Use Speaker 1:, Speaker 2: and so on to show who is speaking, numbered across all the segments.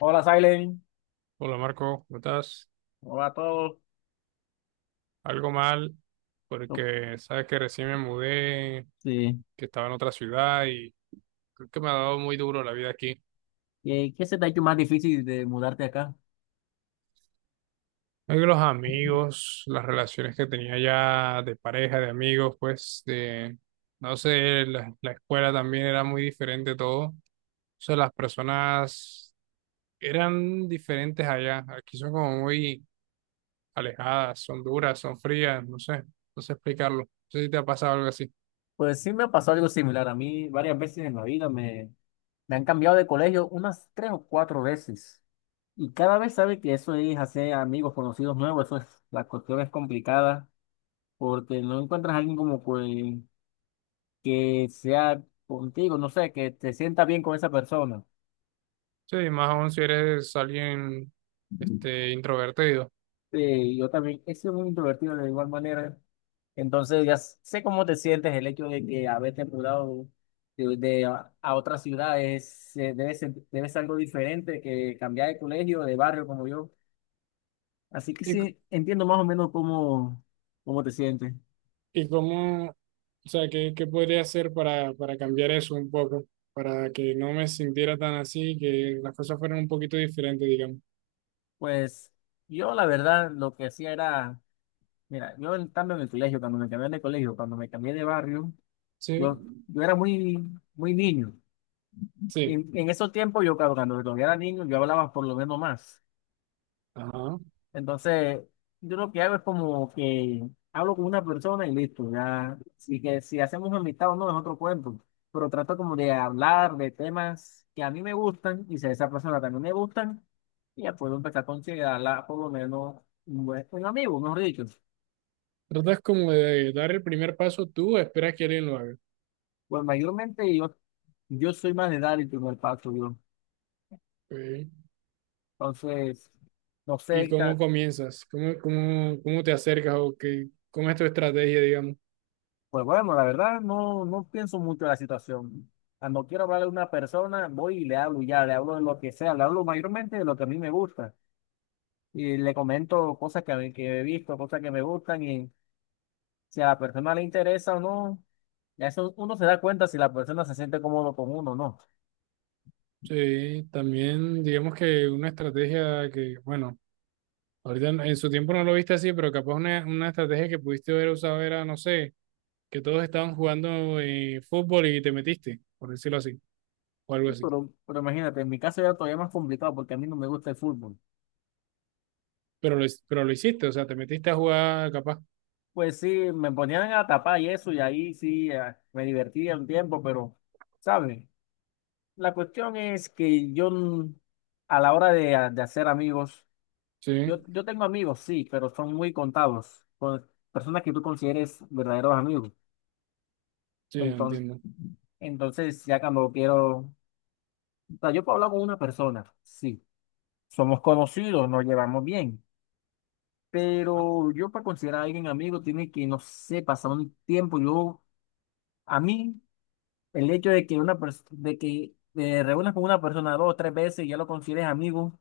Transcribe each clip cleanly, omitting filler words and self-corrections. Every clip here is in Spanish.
Speaker 1: Hola, Silent.
Speaker 2: Hola Marco, ¿cómo estás?
Speaker 1: Hola a todos.
Speaker 2: Algo mal,
Speaker 1: No.
Speaker 2: porque sabes que recién me mudé,
Speaker 1: Sí.
Speaker 2: que estaba en otra ciudad y creo que me ha dado muy duro la vida aquí.
Speaker 1: ¿Y qué se te ha hecho más difícil de mudarte acá?
Speaker 2: Creo que los amigos, las relaciones que tenía ya de pareja, de amigos, pues de, no sé, la escuela también era muy diferente todo. O sea, las personas eran diferentes allá. Aquí son como muy alejadas, son duras, son frías, no sé, no sé explicarlo. No sé si te ha pasado algo así.
Speaker 1: Pues sí me ha pasado algo similar a mí. Varias veces en la vida me han cambiado de colegio unas tres o cuatro veces. Y cada vez sabe que eso es hacer amigos, conocidos nuevos. Eso es, la cuestión es complicada porque no encuentras a alguien como que sea contigo, no sé, que te sienta bien con esa persona.
Speaker 2: Sí, más aún si eres alguien introvertido.
Speaker 1: Sí, yo también he sido muy introvertido de igual manera. Entonces ya sé cómo te sientes. El hecho de que haberte mudado a otra ciudad es, debe ser algo diferente que cambiar de colegio, de barrio como yo. Así que
Speaker 2: ¿Y, c-
Speaker 1: sí, entiendo más o menos cómo te sientes.
Speaker 2: ¿Y cómo, o sea, qué, qué podría hacer para cambiar eso un poco? Para que no me sintiera tan así, que las cosas fueran un poquito diferentes, digamos.
Speaker 1: Pues yo la verdad lo que hacía era, mira, yo en cambio en el colegio, cuando me cambié de colegio, cuando me cambié de barrio,
Speaker 2: Sí,
Speaker 1: yo, yo era muy niño. Y
Speaker 2: sí.
Speaker 1: en esos tiempos, yo, claro, cuando todavía era niño, yo hablaba por lo menos más.
Speaker 2: Ajá.
Speaker 1: Entonces, yo lo que hago es como que hablo con una persona y listo, ya. Y que si hacemos amistad o no es otro cuento. Pero trato como de hablar de temas que a mí me gustan y si a esa persona también me gustan, y ya puedo empezar a considerarla por lo menos un amigo, mejor dicho.
Speaker 2: Tratas como de dar el primer paso tú, esperas que alguien lo haga.
Speaker 1: Pues mayormente yo soy más de dar el primer paso, yo.
Speaker 2: Ok.
Speaker 1: Entonces, no
Speaker 2: ¿Y
Speaker 1: sé.
Speaker 2: cómo comienzas? ¿Cómo te acercas o qué, cómo es tu estrategia, digamos?
Speaker 1: Pues bueno, la verdad no pienso mucho en la situación. Cuando quiero hablarle a una persona, voy y le hablo y ya, le hablo de lo que sea, le hablo mayormente de lo que a mí me gusta y le comento cosas que he visto, cosas que me gustan y si a la persona le interesa o no, ya eso uno se da cuenta si la persona se siente cómodo con uno o no.
Speaker 2: Sí, también digamos que una estrategia que, bueno. Ahorita en su tiempo no lo viste así, pero capaz una estrategia que pudiste haber usado era, no sé, que todos estaban jugando fútbol y te metiste, por decirlo así, o algo así.
Speaker 1: Pero imagínate, en mi caso ya todavía más complicado porque a mí no me gusta el fútbol.
Speaker 2: Pero lo hiciste, o sea, te metiste a jugar capaz.
Speaker 1: Pues sí, me ponían a tapar y eso y ahí sí me divertía un tiempo, pero, ¿sabes? La cuestión es que yo, a la hora de hacer amigos,
Speaker 2: Sí,
Speaker 1: yo tengo amigos, sí, pero son muy contados, con personas que tú consideres verdaderos amigos.
Speaker 2: sí,
Speaker 1: Entonces,
Speaker 2: entiendo.
Speaker 1: entonces ya cuando quiero, o sea, yo puedo hablar con una persona, sí, somos conocidos, nos llevamos bien, pero yo para considerar a alguien amigo tiene que, no sé, pasar un tiempo. Yo, a mí, el hecho de que de que te reúnas con una persona dos o tres veces y ya lo consideres amigo.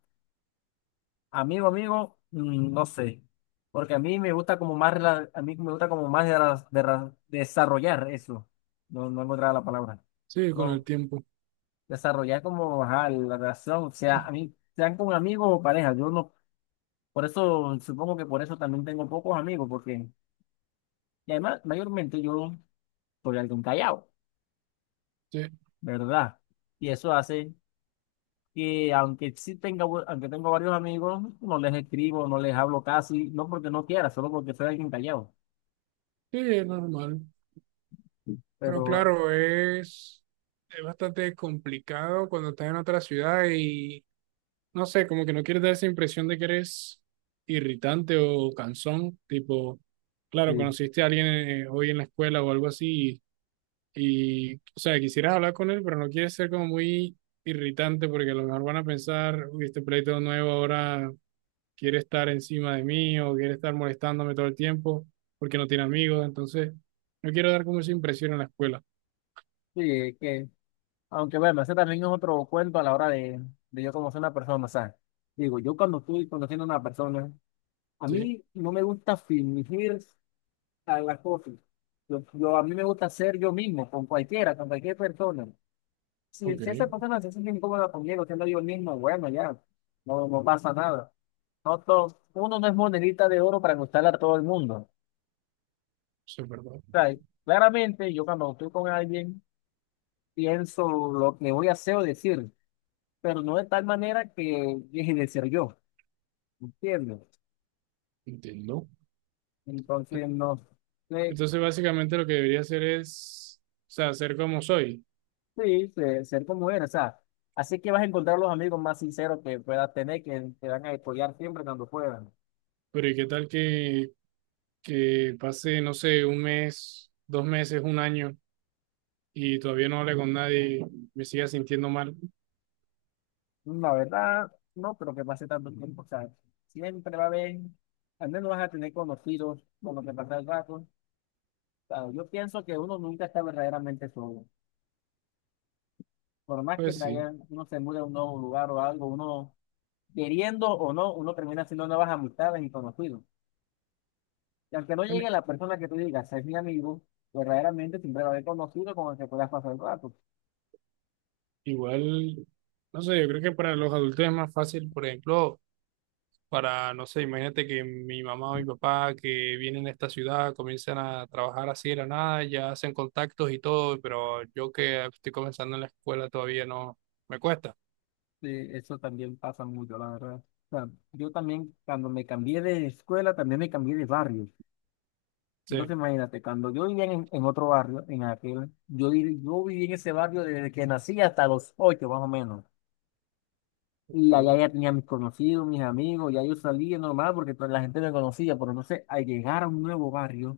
Speaker 1: Amigo, amigo, no sé, porque a mí me gusta como más, a mí me gusta como más de desarrollar eso, no, no encontraba la palabra,
Speaker 2: Sí, con el
Speaker 1: no,
Speaker 2: tiempo.
Speaker 1: desarrollar como, ajá, la relación, o sea, a mí, sean con amigos o pareja, yo no, por eso, supongo que por eso también tengo pocos amigos, porque, y además, mayormente yo soy alguien callado,
Speaker 2: Sí,
Speaker 1: ¿verdad? Y eso hace que, aunque sí aunque tengo varios amigos, no les escribo, no les hablo casi, no porque no quiera, solo porque soy alguien callado.
Speaker 2: sí, es normal. Pero
Speaker 1: Pero
Speaker 2: claro, es bastante complicado cuando estás en otra ciudad y no sé, como que no quieres dar esa impresión de que eres irritante o cansón, tipo, claro,
Speaker 1: sí,
Speaker 2: conociste a alguien hoy en la escuela o algo así y, o sea, quisieras hablar con él, pero no quieres ser como muy irritante porque a lo mejor van a pensar, uy, este pleito nuevo ahora quiere estar encima de mí o quiere estar molestándome todo el tiempo porque no tiene amigos, entonces no quiero dar como esa impresión en la escuela.
Speaker 1: sí, es que, aunque bueno, ese también es otro cuento a la hora de yo conocer a una persona, o sea, digo, yo cuando estoy conociendo a una persona, a
Speaker 2: Sí,
Speaker 1: mí no me gusta fingir a las cosas, a mí me gusta ser yo mismo, con cualquiera, con cualquier persona,
Speaker 2: ok,
Speaker 1: si esa
Speaker 2: eso
Speaker 1: persona se siente incómoda conmigo, siendo yo mismo, bueno, ya, no, no pasa nada, uno no es monedita de oro para gustarle a todo el mundo, o
Speaker 2: es verdad,
Speaker 1: sea, claramente yo cuando estoy con alguien, pienso lo que voy a hacer o decir, pero no de tal manera que deje de ser yo, ¿entiendes?
Speaker 2: entiendo.
Speaker 1: Entonces, no sé,
Speaker 2: Entonces, básicamente lo que debería hacer es, o sea, ser como soy.
Speaker 1: sí, ser como eres, o sea, así que vas a encontrar los amigos más sinceros que puedas tener, que te van a apoyar siempre cuando puedan.
Speaker 2: Pero ¿y qué tal que pase, no sé, un mes, dos meses, un año y todavía no hable con nadie y me siga sintiendo mal?
Speaker 1: La verdad, no creo que pase tanto tiempo, o sea, siempre va a haber, al menos vas a tener conocidos con lo que pasa el rato. O sea, yo pienso que uno nunca está verdaderamente solo. Por más que
Speaker 2: Pues sí.
Speaker 1: uno se mude a un nuevo lugar o algo, uno queriendo o no, uno termina haciendo nuevas amistades y conocidos. Y aunque no
Speaker 2: Bueno,
Speaker 1: llegue la persona que tú digas, es mi amigo, verdaderamente siempre lo haber conocido con el que puedas pasar el rato.
Speaker 2: igual, no sé, yo creo que para los adultos es más fácil, por ejemplo, para, no sé, imagínate que mi mamá o mi papá que vienen a esta ciudad comienzan a trabajar así de la nada, ya hacen contactos y todo, pero yo que estoy comenzando en la escuela todavía no me cuesta.
Speaker 1: Sí, eso también pasa mucho, la verdad. O sea, yo también, cuando me cambié de escuela, también me cambié de barrio.
Speaker 2: Sí.
Speaker 1: Entonces, imagínate, cuando yo vivía en otro barrio, en aquel, yo viví en ese barrio desde que nací hasta los ocho, más o menos. Y allá
Speaker 2: Sí.
Speaker 1: ya tenía mis conocidos, mis amigos, ya yo salía normal porque toda la gente me conocía, pero entonces, al llegar a un nuevo barrio,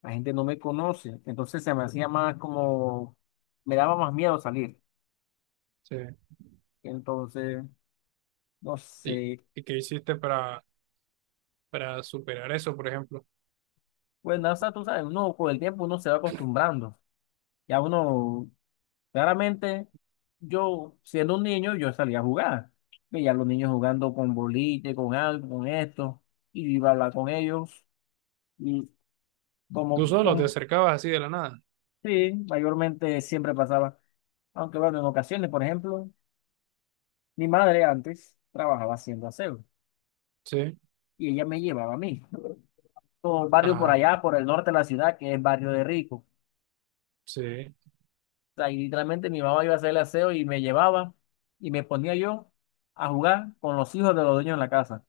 Speaker 1: la gente no me conoce, entonces se me hacía más como, me daba más miedo salir.
Speaker 2: Sí.
Speaker 1: Entonces, no
Speaker 2: ¿Y,
Speaker 1: sé,
Speaker 2: y qué hiciste para superar eso, por ejemplo?
Speaker 1: pues nada, o sea, tú sabes, uno con el tiempo uno se va acostumbrando. Ya uno, claramente, yo siendo un niño, yo salía a jugar. Veía a los niños jugando con boliche, con algo, con esto, y yo iba a hablar con ellos. Y
Speaker 2: ¿Tú
Speaker 1: como,
Speaker 2: solo te
Speaker 1: como,
Speaker 2: acercabas así de la nada?
Speaker 1: sí, mayormente siempre pasaba. Aunque bueno, en ocasiones, por ejemplo, mi madre antes trabajaba haciendo aseo.
Speaker 2: Sí.
Speaker 1: Y ella me llevaba a mí. Todo el barrio por
Speaker 2: Ajá,
Speaker 1: allá, por el norte de la ciudad, que es barrio de rico.
Speaker 2: sí.
Speaker 1: O sea, y literalmente mi mamá iba a hacer el aseo y me llevaba y me ponía yo a jugar con los hijos de los dueños en la casa,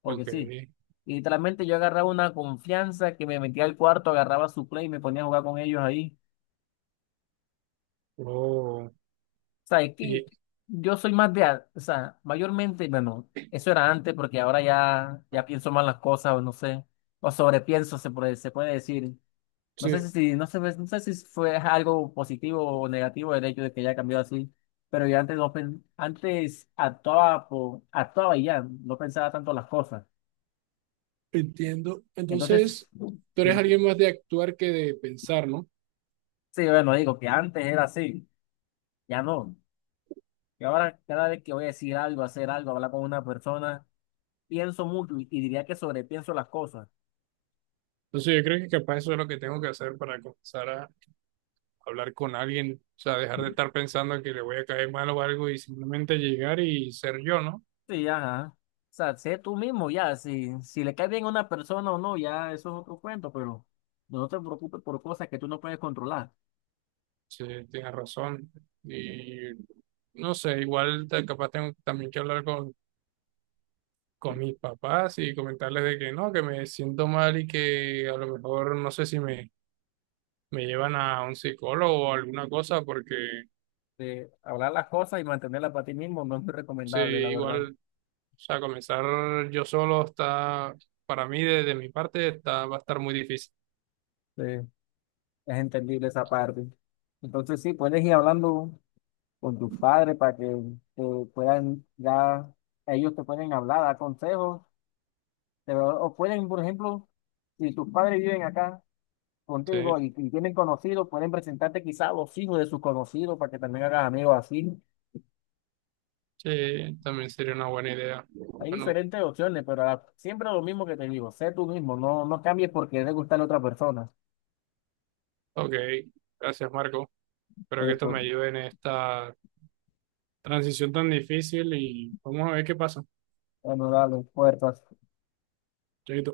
Speaker 1: porque
Speaker 2: Ok.
Speaker 1: sí. Y literalmente yo agarraba una confianza que me metía al cuarto, agarraba su play y me ponía a jugar con ellos ahí.
Speaker 2: Oh,
Speaker 1: O sea, es que
Speaker 2: y,
Speaker 1: yo soy más de, o sea, mayormente, bueno, eso era antes porque ahora ya, ya pienso mal las cosas o no sé, o sobrepienso se puede decir. No sé si,
Speaker 2: sí,
Speaker 1: si, no sé, no sé si fue algo positivo o negativo el hecho de que ya cambió así, pero yo antes, no pen- antes actuaba, por, actuaba y ya, no pensaba tanto las cosas.
Speaker 2: entiendo. Entonces,
Speaker 1: Entonces,
Speaker 2: tú eres
Speaker 1: sí,
Speaker 2: alguien más de actuar que de pensar, ¿no?
Speaker 1: sí, bueno, digo que antes era así, ya no. Y ahora cada vez que voy a decir algo, hacer algo, hablar con una persona, pienso mucho y diría que sobrepienso las cosas.
Speaker 2: Entonces, yo creo que capaz eso es lo que tengo que hacer para comenzar a hablar con alguien, o sea, dejar de estar pensando que le voy a caer mal o algo y simplemente llegar y ser yo, ¿no?
Speaker 1: Sí, ajá. O sea, sé tú mismo ya, si le cae bien a una persona o no, ya eso es otro cuento, pero no te preocupes por cosas que tú no puedes controlar.
Speaker 2: Sí, tienes razón. Y no sé, capaz tengo también que hablar con mis papás y comentarles de que no, que me siento mal y que a lo mejor no sé si me, me llevan a un psicólogo o alguna cosa, porque
Speaker 1: De hablar las cosas y mantenerlas para ti mismo no es muy
Speaker 2: sí,
Speaker 1: recomendable, la verdad.
Speaker 2: igual, o sea, comenzar yo solo está, para mí, desde mi parte, está, va a estar muy difícil.
Speaker 1: Sí, es entendible esa parte. Entonces, sí, puedes ir hablando con tus padres para que te puedan, ya ellos te pueden hablar, dar consejos, o pueden, por ejemplo, si tus padres viven acá contigo
Speaker 2: Sí,
Speaker 1: y tienen conocidos, pueden presentarte quizás a los hijos de sus conocidos para que también hagas amigos así.
Speaker 2: sí, también sería una buena idea.
Speaker 1: Hay
Speaker 2: Bueno,
Speaker 1: diferentes opciones, pero siempre lo mismo que te digo, sé tú mismo, no, no cambies porque le gusta a la otra persona.
Speaker 2: ok, gracias Marco. Espero que esto me
Speaker 1: Esto.
Speaker 2: ayude en esta transición tan difícil y vamos a ver qué pasa.
Speaker 1: Honorar a los puertas.
Speaker 2: Chaito.